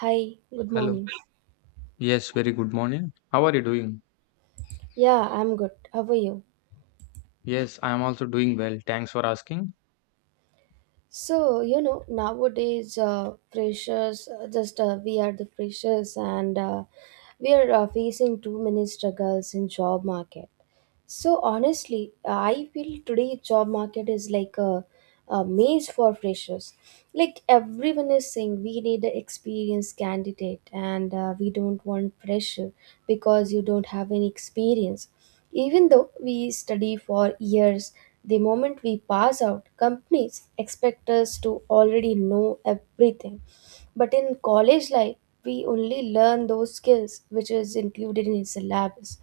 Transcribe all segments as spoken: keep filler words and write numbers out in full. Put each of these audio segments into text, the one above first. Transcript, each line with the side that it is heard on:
right: Hi, good
left: Hello.
right: morning.
left: Yes, very good morning. How are you doing?
right: Yeah, I'm good. How are you?
left: Yes, I am also doing well. Thanks for asking.
right: So, you know, nowadays, uh, freshers, uh, just uh, we are the freshers and uh, we are uh, facing too many struggles in job market. So honestly, I feel today job market is like a, a maze for freshers. Like everyone is saying, we need an experienced candidate, and uh, we don't want fresher because you don't have any experience. Even though we study for years, the moment we pass out, companies expect us to already know everything. But in college life, we only learn those skills which is included in syllabus.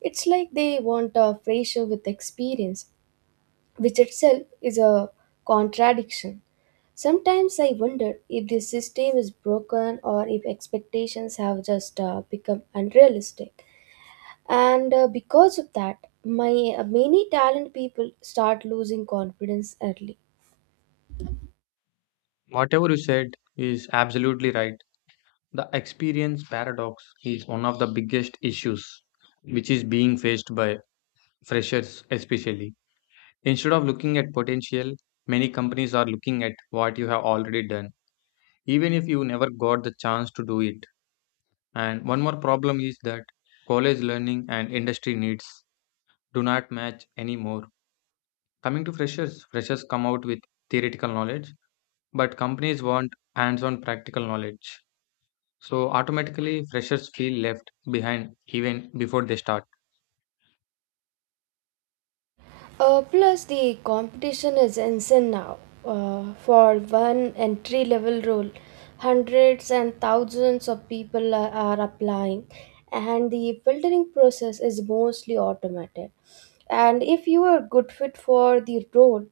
right: It's like they want a fresher with experience, which itself is a contradiction. Sometimes I wonder if the system is broken or if expectations have just uh, become unrealistic. And uh, Because of that, my uh, many talent people start losing confidence early.
left: Whatever you said is absolutely right. The experience paradox is one of the biggest issues which is being faced by freshers, especially. Instead of looking at potential, many companies are looking at what you have already done, even if you never got the chance to do it. And one more problem is that college learning and industry needs do not match anymore. Coming to freshers, freshers come out with theoretical knowledge, but companies want hands on practical knowledge. So, automatically, freshers feel left behind even before they start.
right: Uh, plus, the competition is insane now. Uh, for one entry level role, hundreds and thousands of people are, are applying, and the filtering process is mostly automated. And if you are good fit for the role,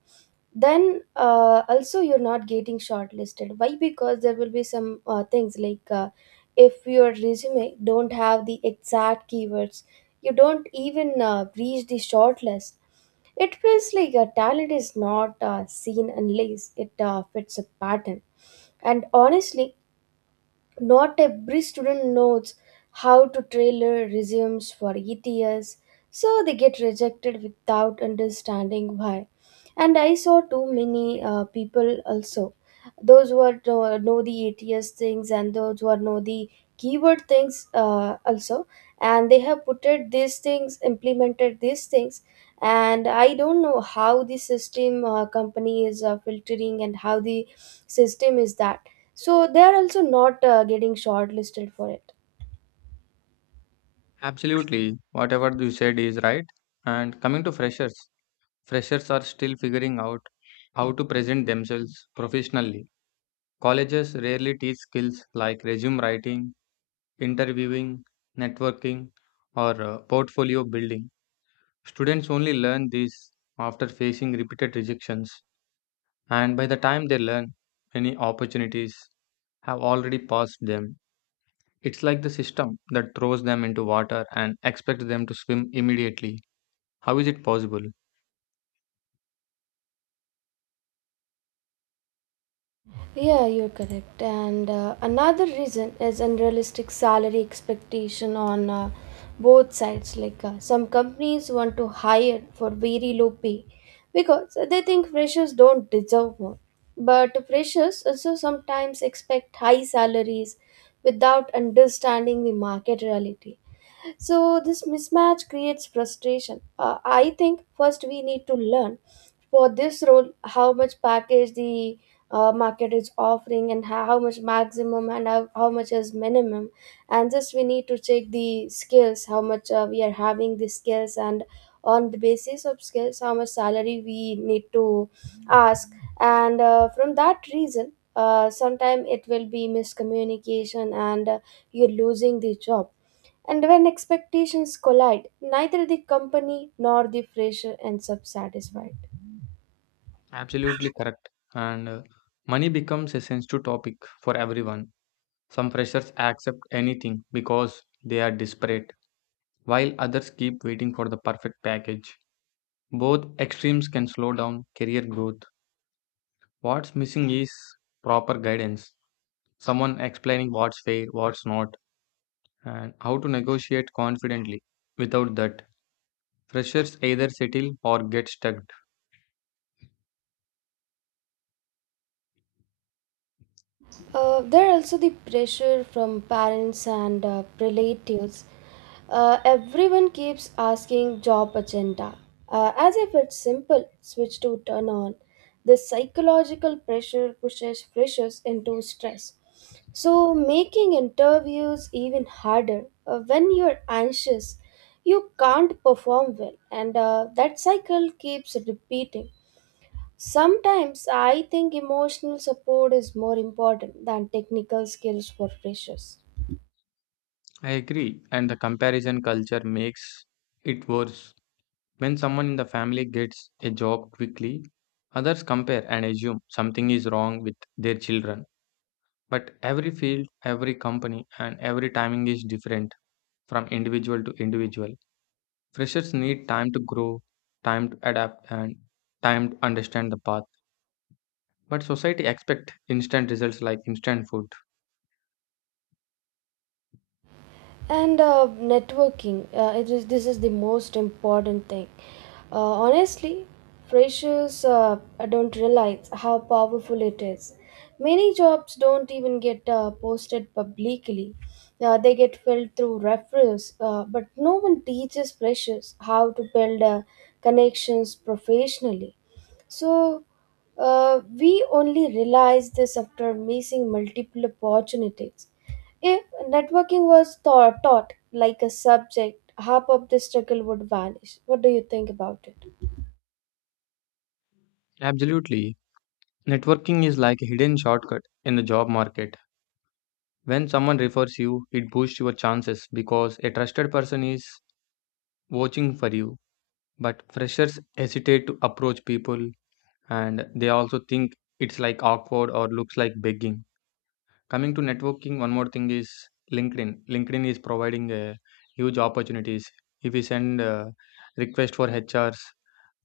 right: then uh, also you're not getting shortlisted. Why? Because there will be some uh, things like uh, if your resume don't have the exact keywords, you don't even uh, reach the shortlist. It feels like a talent is not uh, seen unless it uh, fits a pattern. And honestly, not every student knows how to tailor resumes for E T S, so they get rejected without understanding why. And I saw too many uh, people also. Those who are, know, know the E T S things and those who are know the keyword things uh, also. And they have put it these things, implemented these things. And I don't know how the system uh, company is uh, filtering and how the system is that, so they are also not uh, getting shortlisted for it.
left: Absolutely, whatever you said is right. And coming to freshers, freshers are still figuring out how to present themselves professionally. Colleges rarely teach skills like resume writing, interviewing, networking, or uh, portfolio building. Students only learn these after facing repeated rejections. And by the time they learn, many opportunities have already passed them. It's like the system that throws them into water and expects them to swim immediately. How is it possible?
right: Yeah, you're correct. And uh, Another reason is unrealistic salary expectation on uh, both sides. Like uh, some companies want to hire for very low pay because they think freshers don't deserve more. But freshers also sometimes expect high salaries without understanding the market reality. So this mismatch creates frustration. Uh, I think first we need to learn for this role how much package the uh, market is offering and how, how much maximum and how, how much is minimum, and just we need to check the skills how much uh, we are having the skills and on the basis of skills how much salary we need to ask. And uh, From that reason uh, sometime it will be miscommunication and uh, you're losing the job, and when expectations collide neither the company nor the fresher ends up satisfied.
left: Absolutely correct. And uh, money becomes a sensitive topic for everyone. Some freshers accept anything because they are desperate, while others keep waiting for the perfect package. Both extremes can slow down career growth. What's missing is proper guidance, someone explaining what's fair, what's not, and how to negotiate confidently. Without that, freshers either settle or get stuck.
right: Uh, there are also the pressure from parents and uh, relatives. Uh, everyone keeps asking job agenda. Uh, as if it's simple, switch to turn on. This psychological pressure pushes freshers into stress, so making interviews even harder. Uh, when you're anxious, you can't perform well, and uh, that cycle keeps repeating. Sometimes I think emotional support is more important than technical skills for freshers.
left: I agree, and the comparison culture makes it worse. When someone in the family gets a job quickly, others compare and assume something is wrong with their children. But every field, every company, and every timing is different from individual to individual. Freshers need time to grow, time to adapt, and time to understand the path. But society expect instant results like instant food.
right: And uh, networking uh, it is this is the most important thing, uh, honestly. Freshers uh, don't realize how powerful it is. Many jobs don't even get uh, posted publicly. Uh, they get filled through referrals, uh, but no one teaches freshers how to build uh, connections professionally. So uh, we only realize this after missing multiple opportunities. If networking was thought, taught like a subject, half of the struggle would vanish. What do you think about it?
left: Absolutely. Networking is like a hidden shortcut in the job market. When someone refers you, it boosts your chances because a trusted person is watching for you. But freshers hesitate to approach people and they also think it's like awkward or looks like begging. Coming to networking, one more thing is LinkedIn. LinkedIn is providing uh, huge opportunities. If you send a request for H Rs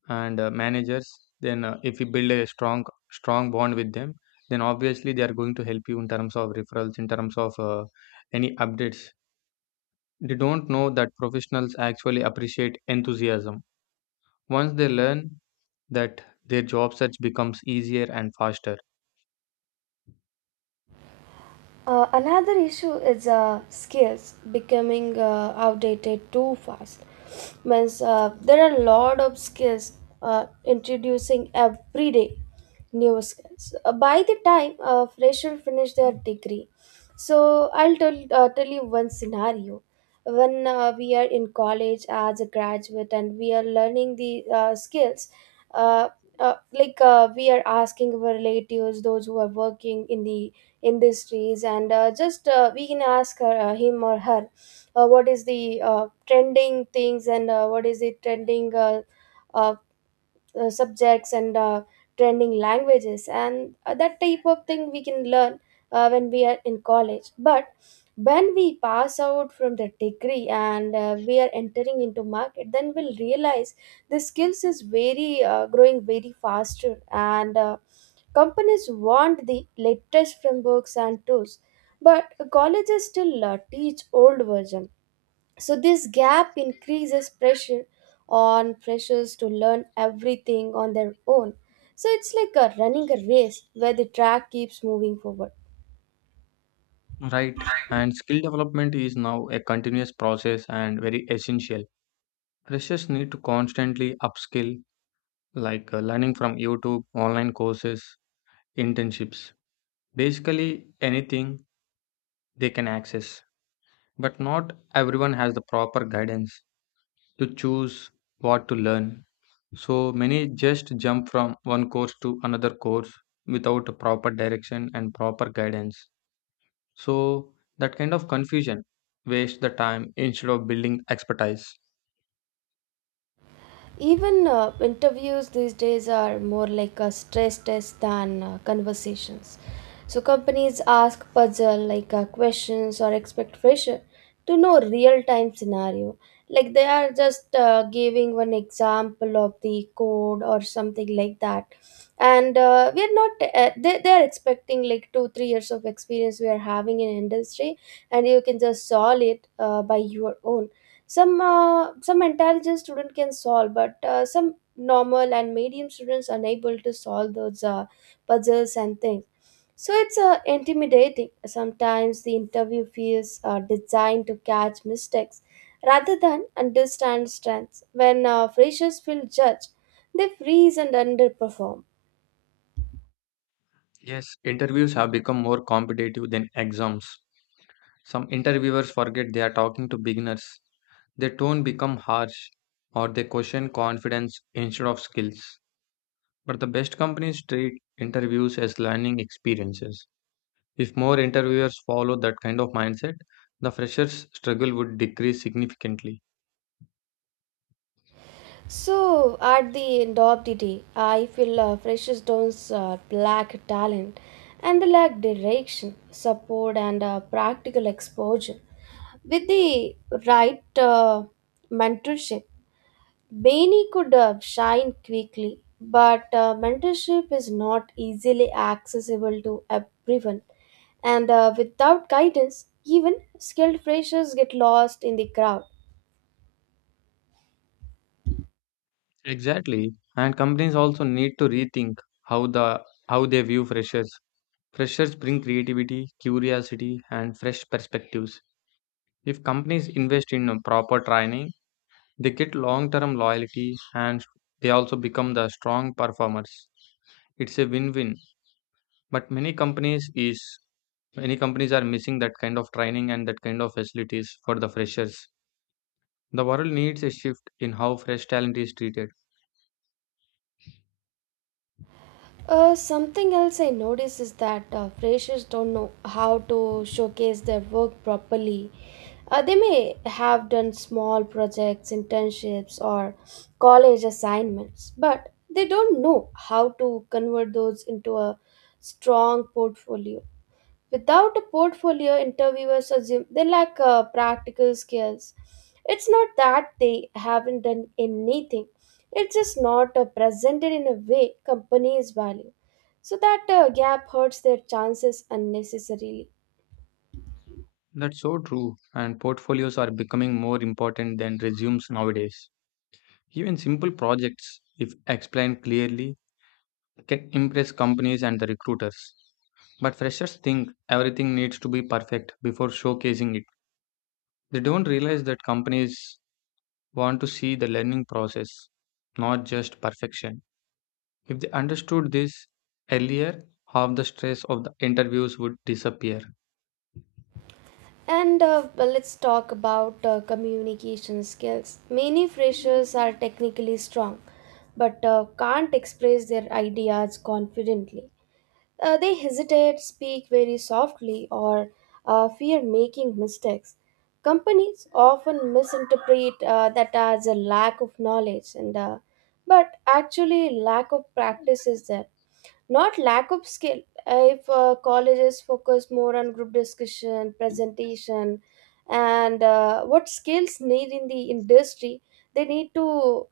left: and uh, managers, then uh, if you build a strong strong bond with them, then obviously they are going to help you in terms of referrals, in terms of uh, any updates. They don't know that professionals actually appreciate enthusiasm. Once they learn that, their job search becomes easier and faster.
right: Uh, another issue is uh, skills becoming uh, outdated too fast. Means uh, there are a lot of skills uh, introducing every day new skills. Uh, by the time a fresher finish their degree, so I'll tell uh, tell you one scenario. When uh, we are in college as a graduate and we are learning the uh, skills, uh, uh, like uh, we are asking our relatives, those who are working in the industries, and uh, just uh, we can ask her, uh, him or her uh, what is the uh, trending things and uh, what is the trending uh, uh, uh, subjects and uh, trending languages and uh, that type of thing we can learn uh, when we are in college. But when we pass out from the degree and uh, we are entering into market, then we'll realize the skills is very uh, growing very faster, and uh, companies want the latest frameworks and tools, but colleges still uh, teach old version. So this gap increases pressure on freshers to learn everything on their own. So it's like a running a race where the track keeps moving forward.
left: Right. And skill development is now a continuous process and very essential. Freshers need to constantly upskill, like uh, learning from youtube online courses, internships, basically anything they can access, but not everyone has the proper guidance to choose what to learn. So many just jump from one course to another course without a proper direction and proper guidance. So that kind of confusion wastes the time instead of building expertise.
right: Even uh, interviews these days are more like a stress test than uh, conversations. So companies ask puzzle like uh, questions or expect fresher to know real time scenario. Like they are just uh, giving one example of the code or something like that, and uh, we are not. Uh, they they are expecting like two three years of experience we are having in industry, and you can just solve it uh, by your own. Some uh, some intelligent student can solve, but uh, some normal and medium students unable to solve those uh, puzzles and things. So it's uh, intimidating. Sometimes the interview feels uh, designed to catch mistakes rather than understand strengths. When uh, freshers feel judged, they freeze and underperform.
left: Yes, interviews have become more competitive than exams. Some interviewers forget they are talking to beginners. Their tone become harsh or they question confidence instead of skills. But the best companies treat interviews as learning experiences. If more interviewers follow that kind of mindset, the freshers' struggle would decrease significantly.
right: So, at the end of the day, I feel uh, Precious Stone's uh, black talent and the lack direction, support, and uh, practical exposure. With the right uh, mentorship, Bainey could uh, shine quickly, but uh, mentorship is not easily accessible to everyone. And uh, Without guidance, even skilled freshers get lost in the crowd.
left: Exactly. And companies also need to rethink how the how they view freshers. Freshers bring creativity, curiosity, and fresh perspectives. If companies invest in a proper training, they get long-term loyalty and they also become the strong performers. It's a win-win. But many companies is Many companies are missing that kind of training and that kind of facilities for the freshers. The world needs a shift in how fresh talent is treated.
right: Uh, something else I notice is that uh, freshers don't know how to showcase their work properly. Uh, they may have done small projects, internships, or college assignments, but they don't know how to convert those into a strong portfolio. Without a portfolio, interviewers assume they lack uh, practical skills. It's not that they haven't done anything, it's just not uh, presented in a way companies value. So that uh, gap hurts their chances unnecessarily.
left: That's so true, and portfolios are becoming more important than resumes nowadays. Even simple projects, if explained clearly, can impress companies and the recruiters. But freshers think everything needs to be perfect before showcasing it. They don't realize that companies want to see the learning process, not just perfection. If they understood this earlier, half the stress of the interviews would disappear.
right: And uh, well, let's talk about uh, communication skills. Many freshers are technically strong but uh, can't express their ideas confidently. Uh, they hesitate, speak very softly, or uh, fear making mistakes. Companies often misinterpret uh, that as a lack of knowledge, and uh, but actually, lack of practice is there, not lack of skill. Uh, if uh, colleges focus more on group discussion, presentation, and uh, what skills need in the industry, they need to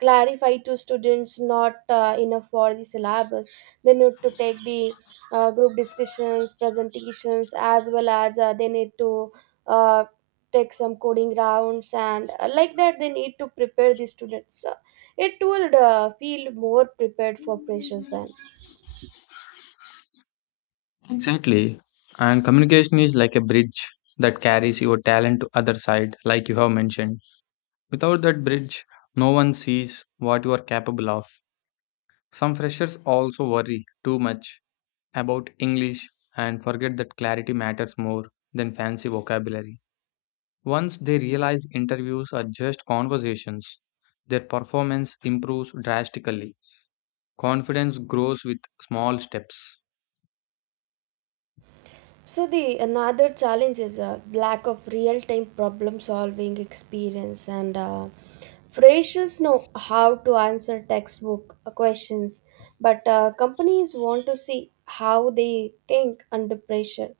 right: clarify to students not uh, enough for the syllabus. They need to take the uh, group discussions presentations, as well as uh, they need to uh, take some coding rounds and uh, like that they need to prepare the students. Uh, it would uh, feel more prepared for pressures then.
left: Exactly. And communication is like a bridge that carries your talent to other side like you have mentioned. Without that bridge, no one sees what you are capable of. Some freshers also worry too much about English and forget that clarity matters more than fancy vocabulary. Once they realize interviews are just conversations, their performance improves drastically. Confidence grows with small steps.
right: So the another challenge is a lack of real-time problem-solving experience, and uh, freshers know how to answer textbook uh, questions, but uh, companies want to see how they think under pressure,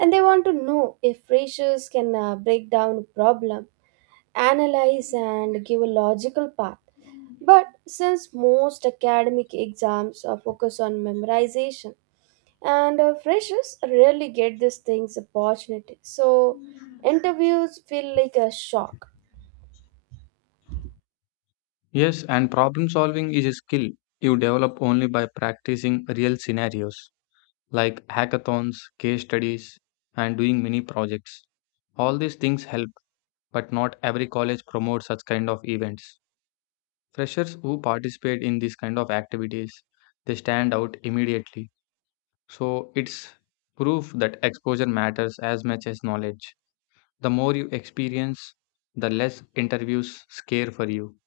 right: and they want to know if freshers can uh, break down a problem, analyze, and give a logical path. But since most academic exams are focused on memorization, and uh, freshers rarely get these things opportunity, so interviews feel like a shock.
left: Yes, and problem solving is a skill you develop only by practicing real scenarios like hackathons, case studies, and doing mini projects. All these things help, but not every college promotes such kind of events. Freshers who participate in these kind of activities, they stand out immediately. So it's proof that exposure matters as much as knowledge. The more you experience, the less interviews scare for you.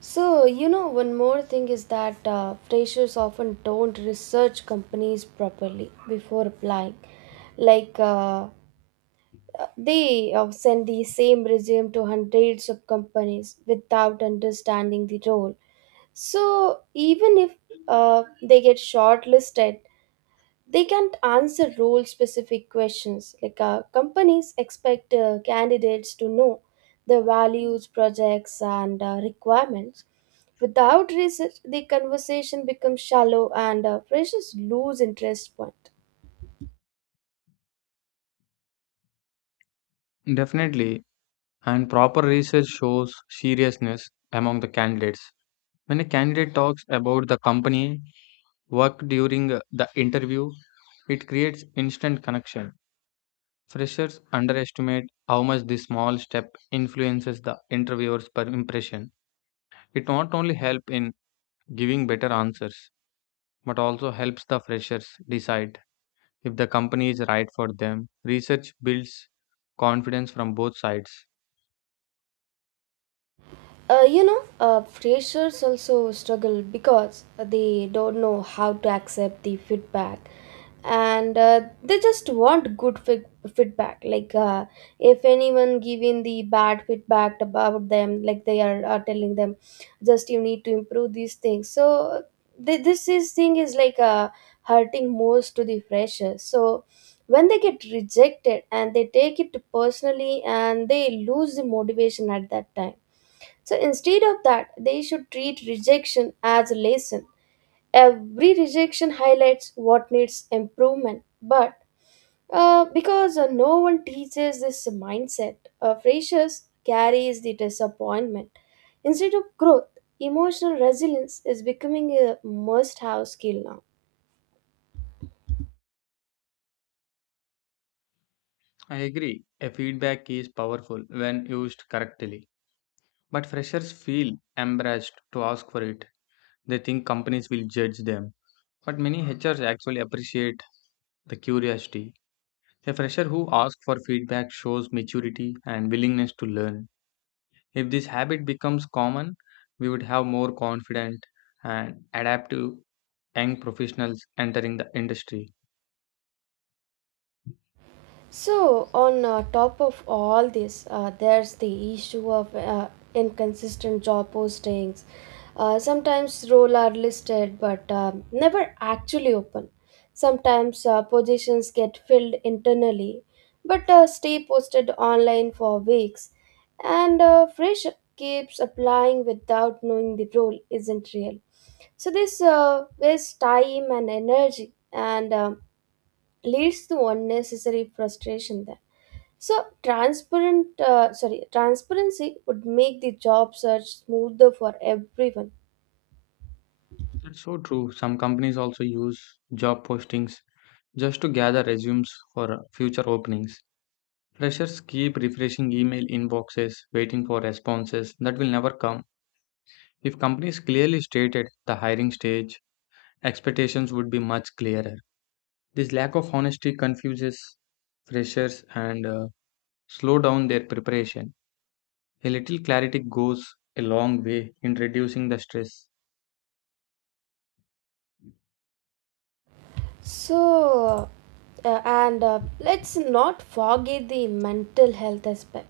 right: so you know One more thing is that uh, freshers often don't research companies properly before applying. like uh, they uh, send the same resume to hundreds of companies without understanding the role. So even if uh, they get shortlisted, they can't answer role specific questions. Like uh, companies expect uh, candidates to know the values projects and uh, requirements. Without research, the conversation becomes shallow and uh, pressures lose interest point.
left: Definitely, and proper research shows seriousness among the candidates. When a candidate talks about the company work during uh, the interview, it creates instant connection. Freshers underestimate how much this small step influences the interviewer's per impression. It not only helps in giving better answers, but also helps the freshers decide if the company is right for them. Research builds confidence from both sides.
right: Uh, you know, uh, freshers also struggle because they don't know how to accept the feedback, and uh, they just want good feed- feedback. Like, uh, if anyone giving the bad feedback about them, like they are are telling them, just you need to improve these things. So th- this is thing is like uh, hurting most to the freshers. So when they get rejected and they take it personally and they lose the motivation at that time, so instead of that, they should treat rejection as a lesson. Every rejection highlights what needs improvement. But uh, because uh, no one teaches this mindset, uh, freshers carries the disappointment. Instead of growth, emotional resilience is becoming a must-have skill now.
left: I agree. A feedback is powerful when used correctly. But freshers feel embarrassed to ask for it. They think companies will judge them. But many H Rs actually appreciate the curiosity. A fresher who asks for feedback shows maturity and willingness to learn. If this habit becomes common, we would have more confident and adaptive young professionals entering the industry.
right: So, on uh, top of all this, uh, there's the issue of uh, inconsistent job postings. Uh, sometimes roles are listed but um, never actually open. Sometimes uh, positions get filled internally but uh, stay posted online for weeks. And uh, fresh keeps applying without knowing the role isn't real. So, this uh, wastes time and energy and um leads to unnecessary frustration then. So transparent, uh, sorry, transparency would make the job search smoother for everyone.
left: That's so true. Some companies also use job postings just to gather resumes for future openings. Freshers keep refreshing email inboxes, waiting for responses that will never come. If companies clearly stated the hiring stage, expectations would be much clearer. This lack of honesty confuses freshers and uh, slow down their preparation. A little clarity goes a long way in reducing the stress.
right: So, uh, and uh, Let's not forget the mental health aspect.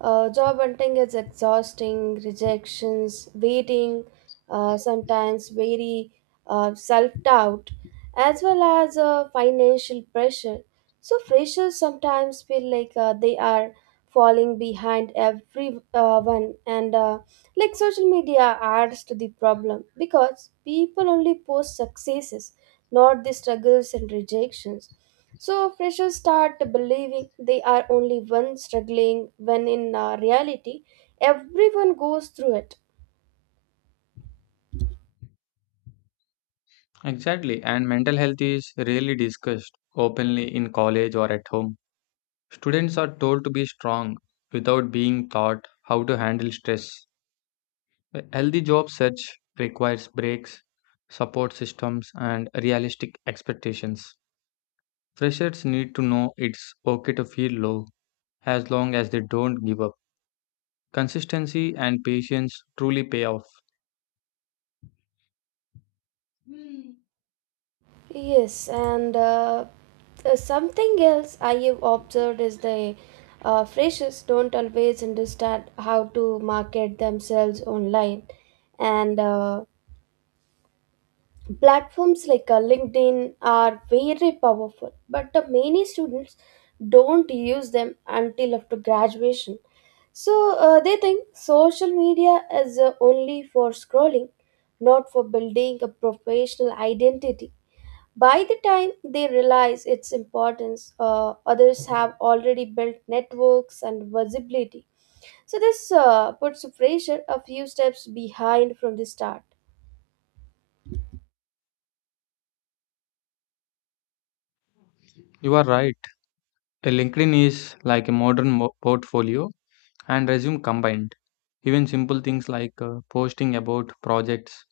right: Uh, job hunting is exhausting. Rejections, waiting, uh, sometimes very uh, self doubt, as well as uh, financial pressure. So, freshers sometimes feel like uh, they are falling behind everyone and uh, like social media adds to the problem because people only post successes, not the struggles and rejections. So freshers start believing they are only one struggling when in uh, reality everyone goes through it.
left: Exactly, and mental health is rarely discussed openly in college or at home. Students are told to be strong without being taught how to handle stress. A healthy job search requires breaks, support systems, and realistic expectations. Freshers need to know it's okay to feel low as long as they don't give up. Consistency and patience truly pay off.
right: Yes, and uh, uh, something else I have observed is the uh, freshers don't always understand how to market themselves online, and uh, platforms like uh, LinkedIn are very powerful. But uh, many students don't use them until after graduation. So uh, they think social media is uh, only for scrolling, not for building a professional identity. By the time they realize its importance, uh, others have already built networks and visibility. So, this uh, puts freshers a few steps behind from the start.
left: You are right. A LinkedIn is like a modern mo- portfolio and resume combined. Even simple things like uh, posting about projects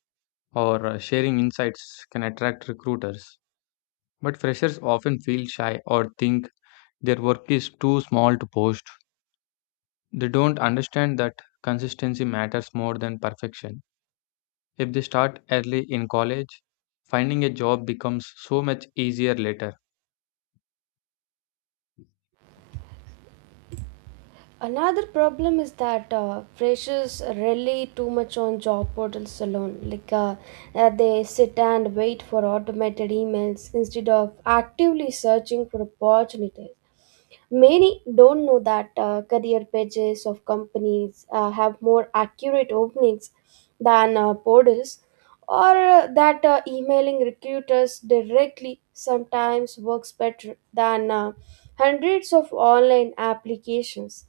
left: or uh, sharing insights can attract recruiters. But freshers often feel shy or think their work is too small to post. They don't understand that consistency matters more than perfection. If they start early in college, finding a job becomes so much easier later.
right: Another problem is that uh, freshers rely too much on job portals alone. Like uh, uh, they sit and wait for automated emails instead of actively searching for opportunities. Many don't know that uh, career pages of companies uh, have more accurate openings than uh, portals, or uh, that uh, emailing recruiters directly sometimes works better than uh, hundreds of online applications.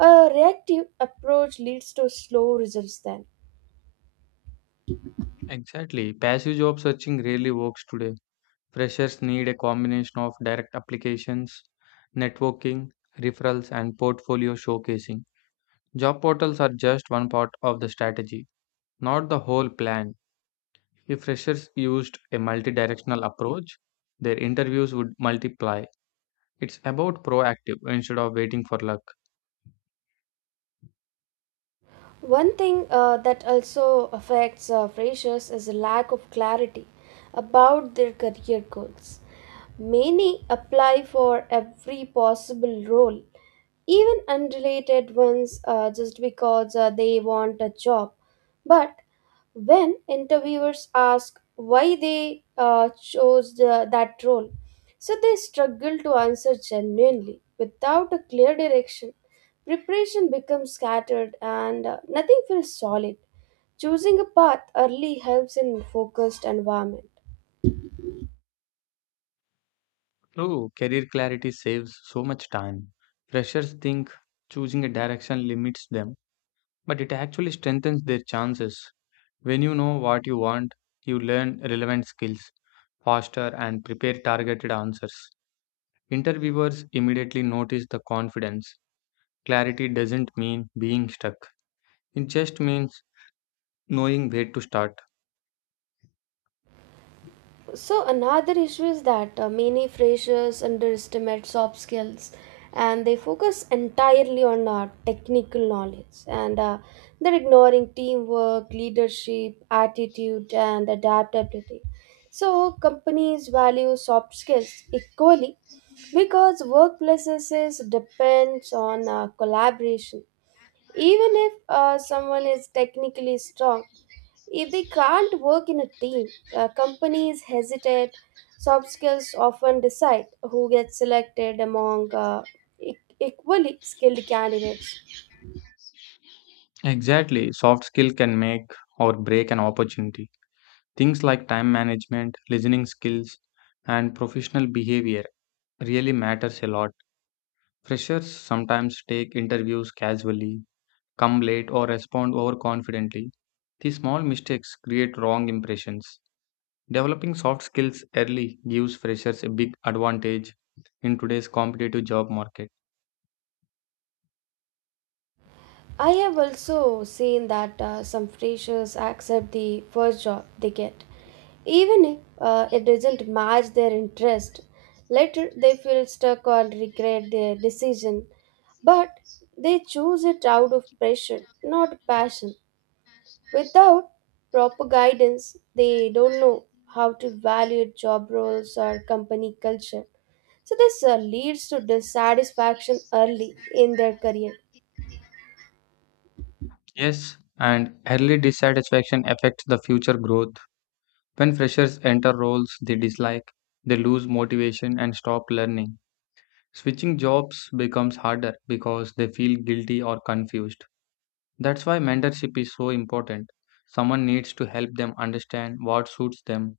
right: A reactive approach leads to slow results then.
left: Exactly. Passive job searching rarely works today. Freshers need a combination of direct applications, networking, referrals, and portfolio showcasing. Job portals are just one part of the strategy, not the whole plan. If freshers used a multidirectional approach, their interviews would multiply. It's about proactive instead of waiting for luck.
right: One thing uh, that also affects uh, freshers is a lack of clarity about their career goals. Many apply for every possible role, even unrelated ones, uh, just because uh, they want a job. But when interviewers ask why they uh, chose the, that role, so they struggle to answer genuinely without a clear direction. Preparation becomes scattered and uh, nothing feels solid. Choosing a path early helps in focused environment.
left: True, career clarity saves so much time. Freshers think choosing a direction limits them, but it actually strengthens their chances. When you know what you want, you learn relevant skills faster and prepare targeted answers. Interviewers immediately notice the confidence. Clarity doesn't mean being stuck. It just means knowing where to start.
right: So another issue is that uh, many freshers underestimate soft skills and they focus entirely on uh, technical knowledge, and uh, they're ignoring teamwork, leadership, attitude and adaptability. So companies value soft skills equally because workplaces depends on uh, collaboration. Even if uh, someone is technically strong, if they can't work in a team, uh, companies hesitate. Soft skills often decide who gets selected among uh, e- equally skilled candidates.
left: Exactly, soft skill can make or break an opportunity. Things like time management, listening skills, and professional behavior really matters a lot. Freshers sometimes take interviews casually, come late or respond overconfidently. These small mistakes create wrong impressions. Developing soft skills early gives freshers a big advantage in today's competitive job market.
right: I have also seen that uh, some freshers accept the first job they get, even if uh, it doesn't match their interest. Later, they feel stuck or regret their decision. But they choose it out of pressure, not passion. Without proper guidance, they don't know how to value job roles or company culture. So, this uh, leads to dissatisfaction early in their career.
left: Yes, and early dissatisfaction affects the future growth. When freshers enter roles they dislike, they lose motivation and stop learning. Switching jobs becomes harder because they feel guilty or confused. That's why mentorship is so important. Someone needs to help them understand what suits them.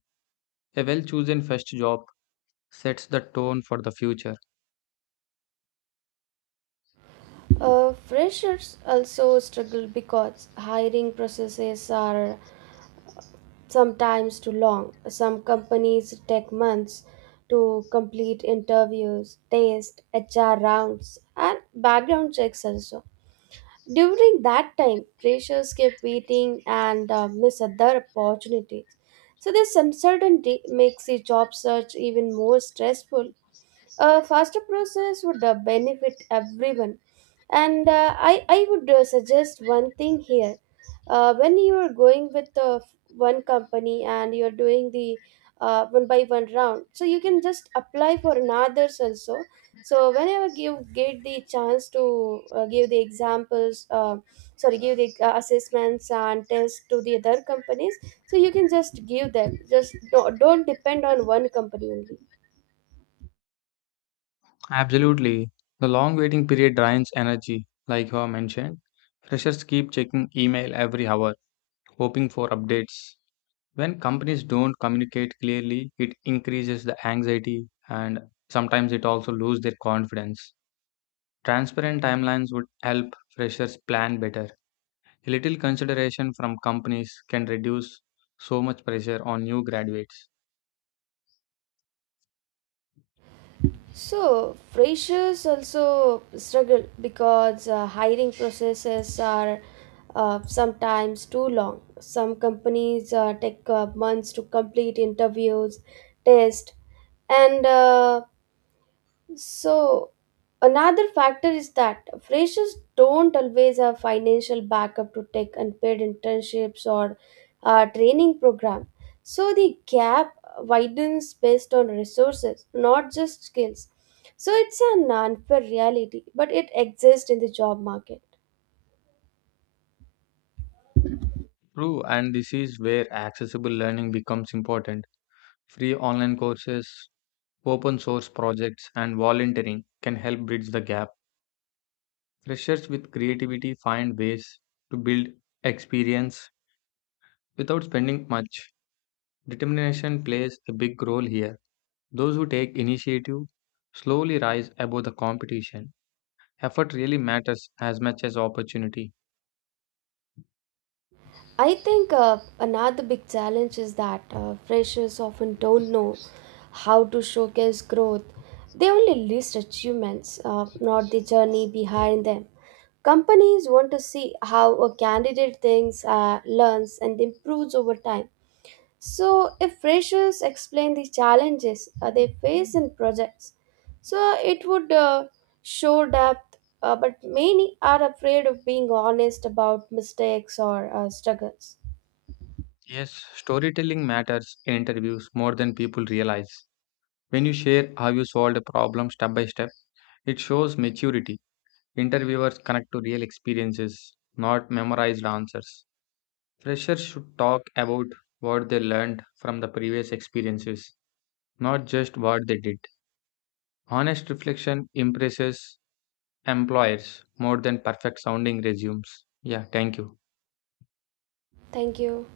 left: A well chosen first job sets the tone for the future.
right: Uh, freshers also struggle because hiring processes are sometimes too long. Some companies take months to complete interviews, tests, H R rounds, and background checks also. During that time, pressures kept waiting and uh, miss other opportunities. So this uncertainty makes the job search even more stressful. A faster process would uh, benefit everyone. And uh, I, I would uh, suggest one thing here. Uh, when you are going with uh, one company and you're doing the uh, one by one round, so you can just apply for another's also. So whenever you get the chance to uh, give the examples, uh, sorry, give the uh, assessments and tests to the other companies, so you can just give them. Just do don't depend on one company only.
left: Absolutely. The long waiting period drains energy, like you have mentioned. Freshers keep checking email every hour hoping for updates. When companies don't communicate clearly, it increases the anxiety and sometimes it also lose their confidence. Transparent timelines would help freshers plan better. A little consideration from companies can reduce so much pressure on new graduates.
right: So freshers also struggle because uh, hiring processes are uh, sometimes too long. Some companies uh, take uh, months to complete interviews, tests, and uh, so, another factor is that freshers don't always have financial backup to take unpaid internships or uh, training program. So, the gap widens based on resources, not just skills. So, it's an unfair reality, but it exists in the job market.
left: True, and this is where accessible learning becomes important. Free online courses, open source projects, and volunteering can help bridge the gap. Freshers with creativity find ways to build experience without spending much. Determination plays a big role here. Those who take initiative slowly rise above the competition. Effort really matters as much as opportunity.
right: I think uh, another big challenge is that uh, freshers often don't know how to showcase growth. They only list achievements, uh, not the journey behind them. Companies want to see how a candidate thinks, uh, learns, and improves over time. So, if freshers explain the challenges uh, they face in projects, so it would uh, show depth. Uh, but many are afraid of being honest about mistakes or uh, struggles.
left: Yes, storytelling matters in interviews more than people realize. When you share how you solved a problem step by step, it shows maturity. Interviewers connect to real experiences, not memorized answers. Freshers should talk about what they learned from the previous experiences, not just what they did. Honest reflection impresses employers more than perfect sounding resumes. Yeah, thank you.
right: Thank you.